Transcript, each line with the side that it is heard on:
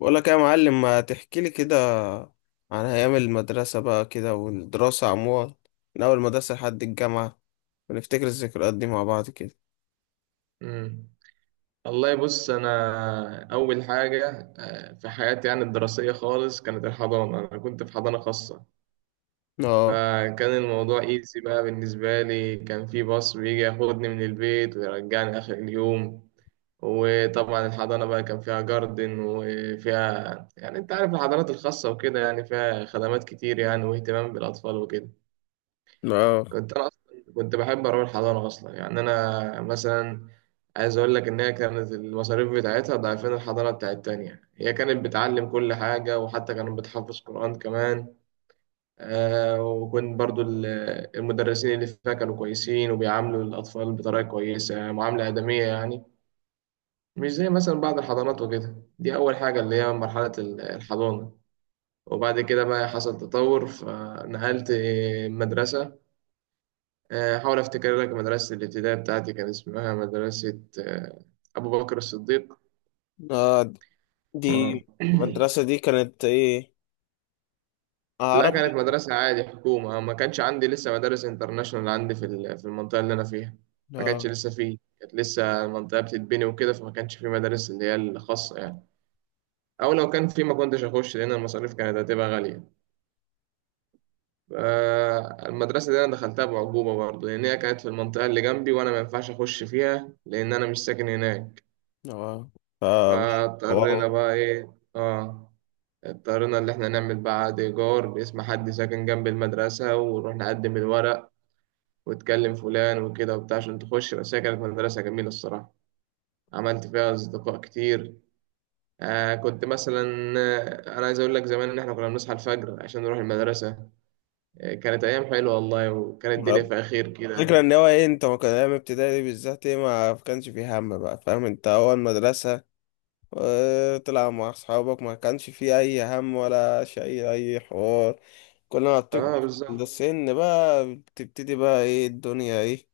left: بقول لك يا معلم، ما تحكي لي كده عن ايام المدرسه بقى كده والدراسه عموما، من اول المدرسه لحد الجامعه، ونفتكر الذكريات دي مع بعض كده.
right: مم. والله بص، انا اول حاجه في حياتي، يعني الدراسيه خالص، كانت الحضانه. انا كنت في حضانه خاصه،
left: اه.
right: فكان الموضوع ايزي بقى بالنسبه لي. كان في باص بيجي ياخدني من البيت ويرجعني اخر اليوم. وطبعا الحضانه بقى كان فيها جاردن، وفيها يعني انت عارف الحضانات الخاصه وكده، يعني فيها خدمات كتير يعني، واهتمام بالاطفال وكده.
left: اه.
right: كنت انا اصلا كنت بحب اروح الحضانه اصلا، يعني انا مثلا عايز اقول لك ان هي كانت المصاريف بتاعتها ضعفين الحضانه بتاعت التانية. هي كانت بتعلم كل حاجه، وحتى كانت بتحفظ قران كمان. وكنت برضو المدرسين اللي فيها كانوا كويسين، وبيعاملوا الاطفال بطريقه كويسه، معامله ادميه يعني، مش زي مثلا بعض الحضانات وكده. دي اول حاجه، اللي هي مرحله الحضانه. وبعد كده بقى حصل تطور، فنقلت مدرسه. حاول افتكر لك، مدرسة الابتدائي بتاعتي كان اسمها مدرسة ابو بكر الصديق.
left: اه دي،
right: آه.
left: المدرسه دي كانت ايه؟
right: لا، كانت
left: عربي؟
right: مدرسة عادي، حكومة. ما كانش عندي لسه مدارس انترناشونال عندي في في المنطقة اللي أنا فيها. ما كانش
left: اه.
right: لسه فيه، كانت لسه المنطقة بتتبني وكده، فما كانش في مدارس اللي هي الخاصة يعني، أو لو كان في ما كنتش أخش لأن المصاريف كانت هتبقى غالية. ف- المدرسة دي أنا دخلتها بعجوبة برضه، لأن هي كانت في المنطقة اللي جنبي، وأنا ما ينفعش أخش فيها لأن أنا مش ساكن هناك.
left: اه. ف- والله
right: فاضطرينا بقى ايه، اه، اضطرينا اللي احنا نعمل بقى عقد ايجار باسم حد ساكن جنب المدرسة، ونروح نقدم الورق، وتكلم فلان وكده وبتاع عشان تخش. بس هي كانت مدرسة جميلة الصراحة، عملت فيها أصدقاء كتير. آه كنت مثلا أنا عايز أقول لك زمان، إن إحنا كنا بنصحى الفجر عشان نروح المدرسة. كانت أيام حلوة والله، وكانت الدنيا في خير كده.
left: الفكرة ان هو ايه، انت ما كان ايام ابتدائي بالذات ايه، ما كانش فيه هم بقى، فاهم؟ انت اول مدرسة وتلعب مع أصحابك، ما كانش فيه أي هم ولا شيء أي حوار. كل ما بتكبر
right: اه بالظبط.
left: السن بقى بتبتدي بقى إيه الدنيا إيه،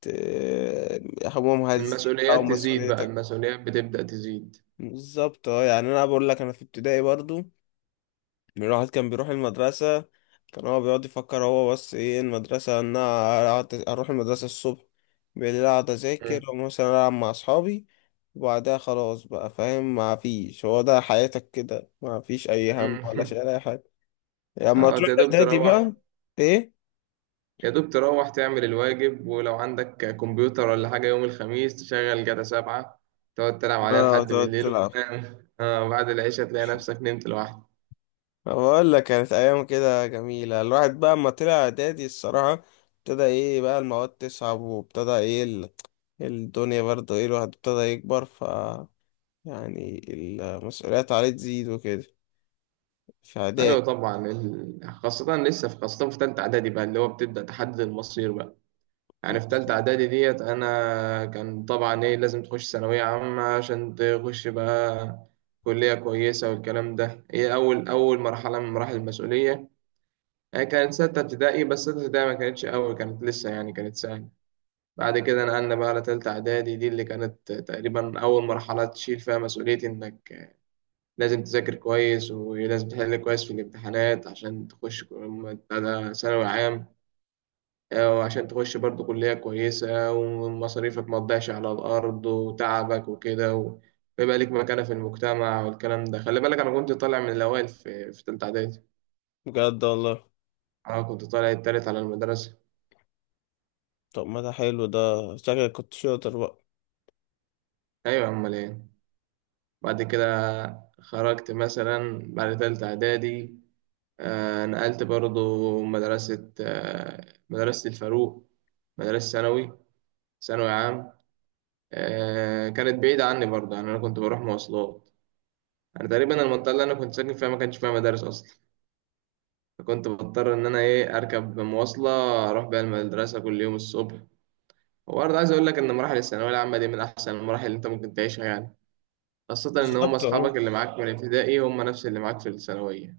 left: همومها تزيد أو
right: المسؤوليات تزيد بقى،
left: مسؤوليتك.
right: المسؤوليات بتبدأ تزيد.
left: بالظبط اه. يعني أنا بقول لك أنا في ابتدائي برضو، الواحد كان بيروح المدرسة، كان هو بيقعد يفكر هو بس ايه المدرسة ان انا اروح المدرسة الصبح، بالليل اقعد اذاكر
right: مم.
left: ومثلا العب مع اصحابي. وبعدها خلاص بقى، فاهم؟ ما فيش، هو ده حياتك كده، ما فيش اي هم ولا شيء
right: مم.
left: ولا اي حاجة. يعني لما
right: اه،
left: تروح
right: تقدر
left: اعدادي
right: تروح
left: بقى. ايه؟
right: يا دوب، تروح تعمل الواجب. ولو عندك كمبيوتر ولا حاجة، يوم الخميس تشغل جاتا 7، تقعد تلعب عليها
left: بقى
right: لحد
left: تقعد
right: بالليل،
left: تلعب.
right: وتنام بعد العشاء تلاقي نفسك نمت لوحدك.
left: بقول لك كانت ايام كده جميلة. الواحد بقى اما طلع اعدادي الصراحة ابتدى ايه بقى المواد تصعب، وابتدى ايه الدنيا برضه ايه، الواحد ابتدى يكبر، ف يعني المسؤوليات عليه تزيد وكده في اعداد.
right: أيوة طبعا. خاصة لسه في، خاصة في تالتة إعدادي بقى، اللي هو بتبدأ تحدد المصير بقى. يعني في تالتة إعدادي ديت، أنا كان طبعا إيه، لازم تخش ثانوية عامة عشان تخش بقى كلية كويسة والكلام ده. هي أول أول مرحلة من مراحل المسؤولية. هي كانت 6 ابتدائي، بس 6 ابتدائي ما كانتش أول، كانت لسه يعني كانت سهلة. بعد كده نقلنا بقى على تالتة إعدادي دي، اللي كانت تقريبا أول مرحلة تشيل فيها مسؤولية، إنك لازم تذاكر كويس، ولازم تحل كويس في الامتحانات عشان تخش بتاع ثانوي عام. وعشان تخش برضو كلية كويسة، ومصاريفك ما تضيعش على الأرض وتعبك وكده، ويبقى ليك مكانة في المجتمع والكلام ده. خلي بالك، أنا كنت طالع من الأوائل في تالتة إعدادي.
left: بجد والله؟
right: أنا كنت طالع التالت على المدرسة.
left: طب ما ده حلو ده، شكلك كنت شاطر بقى.
right: أيوة أمال إيه. بعد كده خرجت مثلا بعد تالتة إعدادي، نقلت برضو مدرسة، مدرسة الفاروق، مدرسة ثانوي، ثانوي عام. كانت بعيدة عني برضو، يعني أنا كنت بروح مواصلات. أنا تقريبا المنطقة اللي أنا كنت ساكن فيها ما كانش فيها مدارس أصلا، فكنت بضطر إن أنا إيه أركب مواصلة أروح بيها المدرسة كل يوم الصبح. وبرضه عايز أقول لك إن مراحل الثانوية العامة دي من أحسن المراحل اللي أنت ممكن تعيشها يعني، خاصة إن هم
left: بالظبط اهو.
right: أصحابك اللي معاك من الابتدائي هم نفس اللي معاك في الثانوية.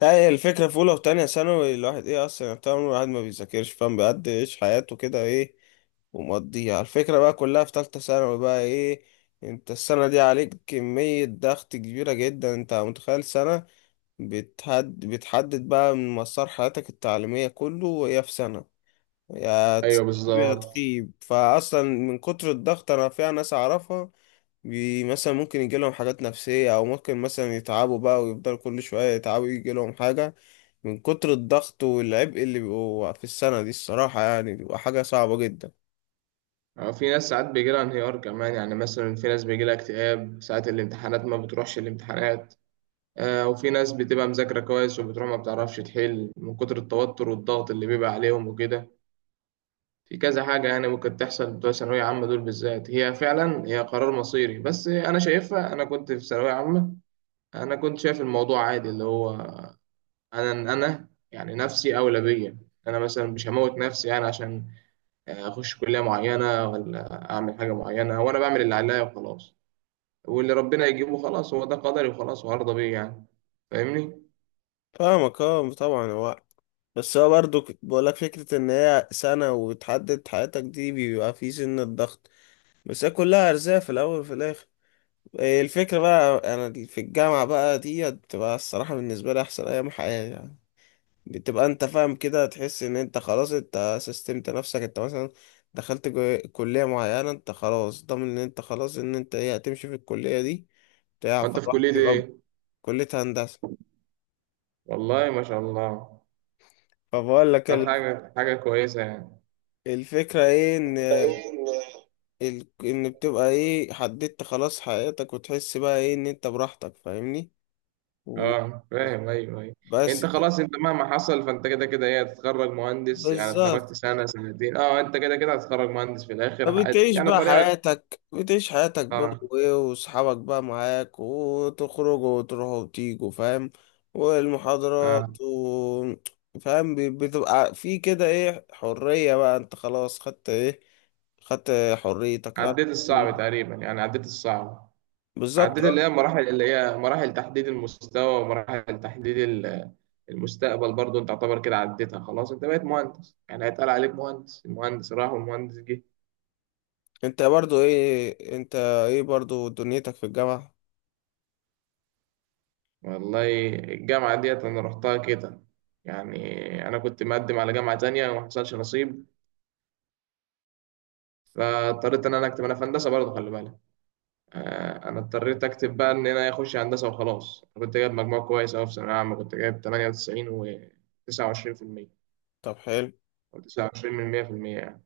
left: لا، هي الفكرة في أولى وتانية ثانوي الواحد إيه أصلا، يعني طول الواحد ما بيذاكرش، فاهم؟ بيقعد يعيش حياته كده إيه، ومقضيها على الفكرة بقى كلها في تالتة ثانوي بقى. ايه؟ انت السنة دي عليك كمية ضغط كبيرة جدا، انت متخيل سنة بتحدد بقى من مسار حياتك التعليمية كله، وهي في سنة، يا
right: أيوه
left: تسيب يا
right: بالظبط.
left: تخيب. فاصلا من كتر الضغط، انا فيها ناس اعرفها بي مثلا ممكن يجي لهم حاجات نفسيه، او ممكن مثلا يتعبوا بقى ويفضلوا كل شويه يتعبوا يجي لهم حاجه من كتر الضغط والعبء اللي بيبقوا في السنه دي الصراحه، يعني بيبقى حاجه صعبه جدا.
right: اه، في ناس ساعات بيجي لها انهيار كمان. يعني مثلا في ناس بيجي لها اكتئاب ساعة الامتحانات ما بتروحش الامتحانات. وفي ناس بتبقى مذاكرة كويس وبتروح ما بتعرفش تحل من كتر التوتر والضغط اللي بيبقى عليهم وكده. في كذا حاجة يعني ممكن تحصل بتوع ثانوية عامة دول بالذات، هي فعلا هي قرار مصيري. بس أنا شايفها، أنا كنت في ثانوية عامة أنا كنت شايف الموضوع عادي، اللي هو أنا يعني نفسي أولى بيا. أنا مثلا مش هموت نفسي يعني عشان اخش كليه معينه ولا اعمل حاجه معينه، وانا بعمل اللي عليا وخلاص، واللي ربنا يجيبه خلاص هو ده قدري وخلاص وهرضى بيه يعني. فاهمني؟
left: فاهمك اه، طبعا. هو بس هو برضو بقولك فكره ان هي سنه وتحدد حياتك دي، بيبقى في سن الضغط، بس هي كلها ارزاق في الاول وفي الاخر. الفكرة بقى أنا في الجامعة بقى دي بتبقى الصراحة بالنسبة لي أحسن أيام حياتي يعني. بتبقى أنت فاهم كده، تحس إن أنت خلاص أنت سيستمت نفسك، أنت مثلا دخلت كلية معينة، أنت خلاص ضامن إن أنت خلاص، إن أنت إيه هتمشي في الكلية دي بتاع،
right: وانت في
left: فالواحد
right: كليه
left: بيبقى.
right: ايه؟
left: كلية هندسة.
right: والله ما شاء الله.
left: فبقول لك
right: طب حاجه، حاجه كويسه يعني.
left: الفكرة إيه، إن إن بتبقى إيه حددت خلاص حياتك وتحس بقى إيه إن أنت براحتك، فاهمني؟ و...
right: اه
left: و-
right: فاهم، ايوه، ايوه.
left: بس
right: انت
left: بقى.
right: خلاص، انت مهما حصل فانت كده كده ايه هتتخرج مهندس. يعني اتخرجت
left: بالظبط.
right: سنه سنتين اه، انت كده كده هتتخرج مهندس في الاخر.
left: فبتعيش
right: يعني
left: بقى
right: طريقه.
left: حياتك، بتعيش حياتك بقى
right: اه.
left: وايه، واصحابك بقى معاك، وتخرجوا وتروحوا وتيجوا، فاهم؟
right: اه.
left: والمحاضرات و... فاهم؟ بتبقى في كده ايه، حرية بقى، انت خلاص خدت ايه، خدت حريتك
right: عديت
left: خدت-
right: الصعب تقريبا يعني، عديت الصعب.
left: بالظبط
right: عديت اللي
left: اه.
right: هي مراحل اللي هي مراحل تحديد المستوى، ومراحل تحديد المستقبل برضو. انت تعتبر كده عديتها خلاص، انت بقيت مهندس يعني. هيتقال عليك مهندس، المهندس راح والمهندس جه.
left: انت برضو ايه انت، ايه برضو دنيتك في الجامعة؟
right: والله الجامعة ديت انا رحتها كده. يعني انا كنت مقدم على جامعة تانية وما حصلش نصيب، فاضطريت ان انا اكتب انا في هندسة برضه خلي بالك. انا اضطريت اكتب بقى ان انا اخش هندسة وخلاص. انا كنت جايب مجموع كويس اوي في ثانوية عامة، كنت جايب 98 و 29%،
left: طب حلو.
right: او 29 من 100%.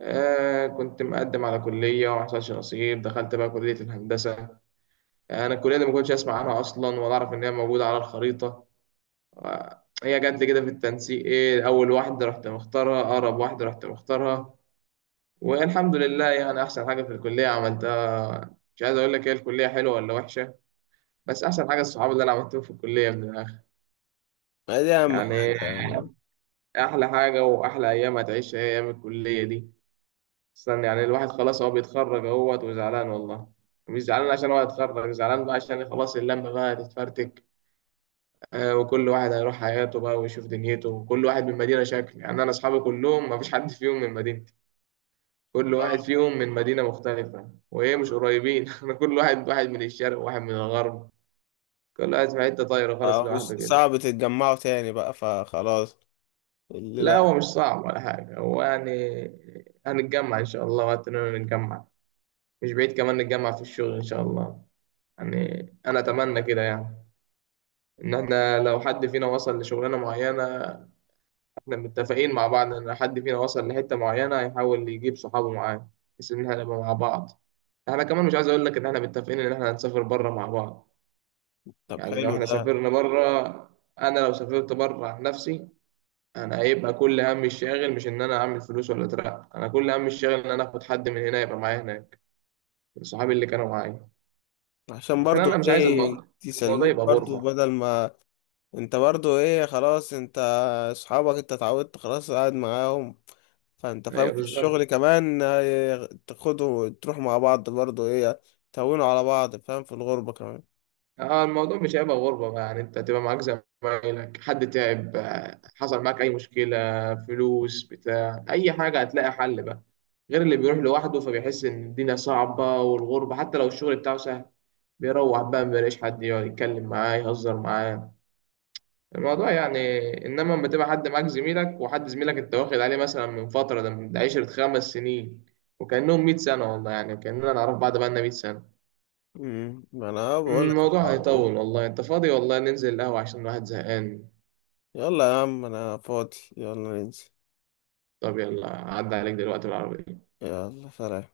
right: كنت مقدم على كلية وما حصلش نصيب، دخلت بقى كلية الهندسة. يعني أنا الكلية دي ما كنتش أسمع عنها أصلا، ولا أعرف إن هي موجودة على الخريطة. هي جت لي كده في التنسيق، إيه، أول واحدة رحت مختارها، أقرب واحدة رحت مختارها. والحمد لله يعني، أحسن حاجة في الكلية عملتها. مش عايز أقول لك هي الكلية حلوة ولا وحشة، بس أحسن حاجة الصحاب اللي أنا عملتهم في الكلية، من الآخر
left: ما دي اهم حاجة
right: يعني،
left: يعني.
right: أحلى حاجة وأحلى أيام هتعيشها هي أيام الكلية دي. استنى يعني، الواحد خلاص هو بيتخرج اهوت وزعلان والله. مش زعلان عشان هو هيتخرج، زعلان بقى عشان خلاص اللمة بقى هتتفرتك. وكل واحد هيروح حياته بقى ويشوف دنيته، وكل واحد من مدينة شكل. يعني أنا أصحابي كلهم ما فيش حد فيهم من مدينتي، كل واحد
left: اه.
right: فيهم من مدينة مختلفة، وإيه مش قريبين. أنا كل واحد، واحد من الشرق وواحد من الغرب، كل واحد في حتة طايرة خالص
left: آه.
right: لوحده كده.
left: صعب تتجمعوا تاني بقى فخلاص
right: لا
left: الليلة.
right: هو مش صعب ولا حاجة هو يعني، هنتجمع إن شاء الله وقت إننا نتجمع، مش بعيد كمان نتجمع في الشغل إن شاء الله. يعني انا اتمنى كده يعني، ان احنا لو حد فينا وصل لشغلانه معينه، احنا متفقين مع بعض ان حد فينا وصل لحته معينه هيحاول يجيب صحابه معاه، بحيث ان احنا نبقى مع بعض. احنا كمان مش عايز اقول لك ان احنا متفقين ان احنا هنسافر بره مع بعض.
left: طب
right: يعني لو
left: حلو
right: احنا
left: ده.
right: سافرنا بره، انا لو سافرت بره عن نفسي، انا هيبقى كل همي الشاغل مش ان انا اعمل فلوس ولا اترقى، انا كل همي الشاغل ان انا اخد حد من هنا يبقى معايا هناك، من صحابي اللي كانوا معايا.
left: عشان
right: عشان
left: برضو
right: انا مش عايز
left: ايه
right: الموضوع، الموضوع
left: يسلوك
right: يبقى
left: برضو،
right: غربه.
left: بدل ما انت برضو ايه، خلاص انت اصحابك انت اتعودت خلاص قاعد معاهم، فانت فاهم
right: ايوه
left: في الشغل
right: بالظبط.
left: كمان ايه، تاخدوا تروح مع بعض برضو ايه، تهونوا على بعض، فاهم؟ في الغربة كمان.
right: اه، الموضوع مش هيبقى غربة بقى. يعني انت هتبقى معاك زمايلك، حد تعب حصل معاك اي مشكلة، فلوس بتاع اي حاجة، هتلاقي حل بقى. غير اللي بيروح لوحده فبيحس ان الدنيا صعبة والغربة، حتى لو الشغل بتاعه سهل، بيروح بقى مبيلاقيش حد يقعد يتكلم معاه يهزر معاه الموضوع يعني. انما لما تبقى حد معاك زميلك، وحد زميلك انت واخد عليه مثلا من فترة، ده من ده 10 5 سنين، وكأنهم 100 سنة والله، يعني كأننا نعرف بعض بقالنا 100 سنة.
left: امم، ما انا بقول لك
right: الموضوع
left: الحوار ده.
right: هيطول والله، انت فاضي؟ والله ننزل القهوة عشان الواحد زهقان.
left: يلا يا عم انا فاضي، يلا ننزل.
right: طب يلا، عدى عليك دلوقتي بالعربية.
left: يلا سلام.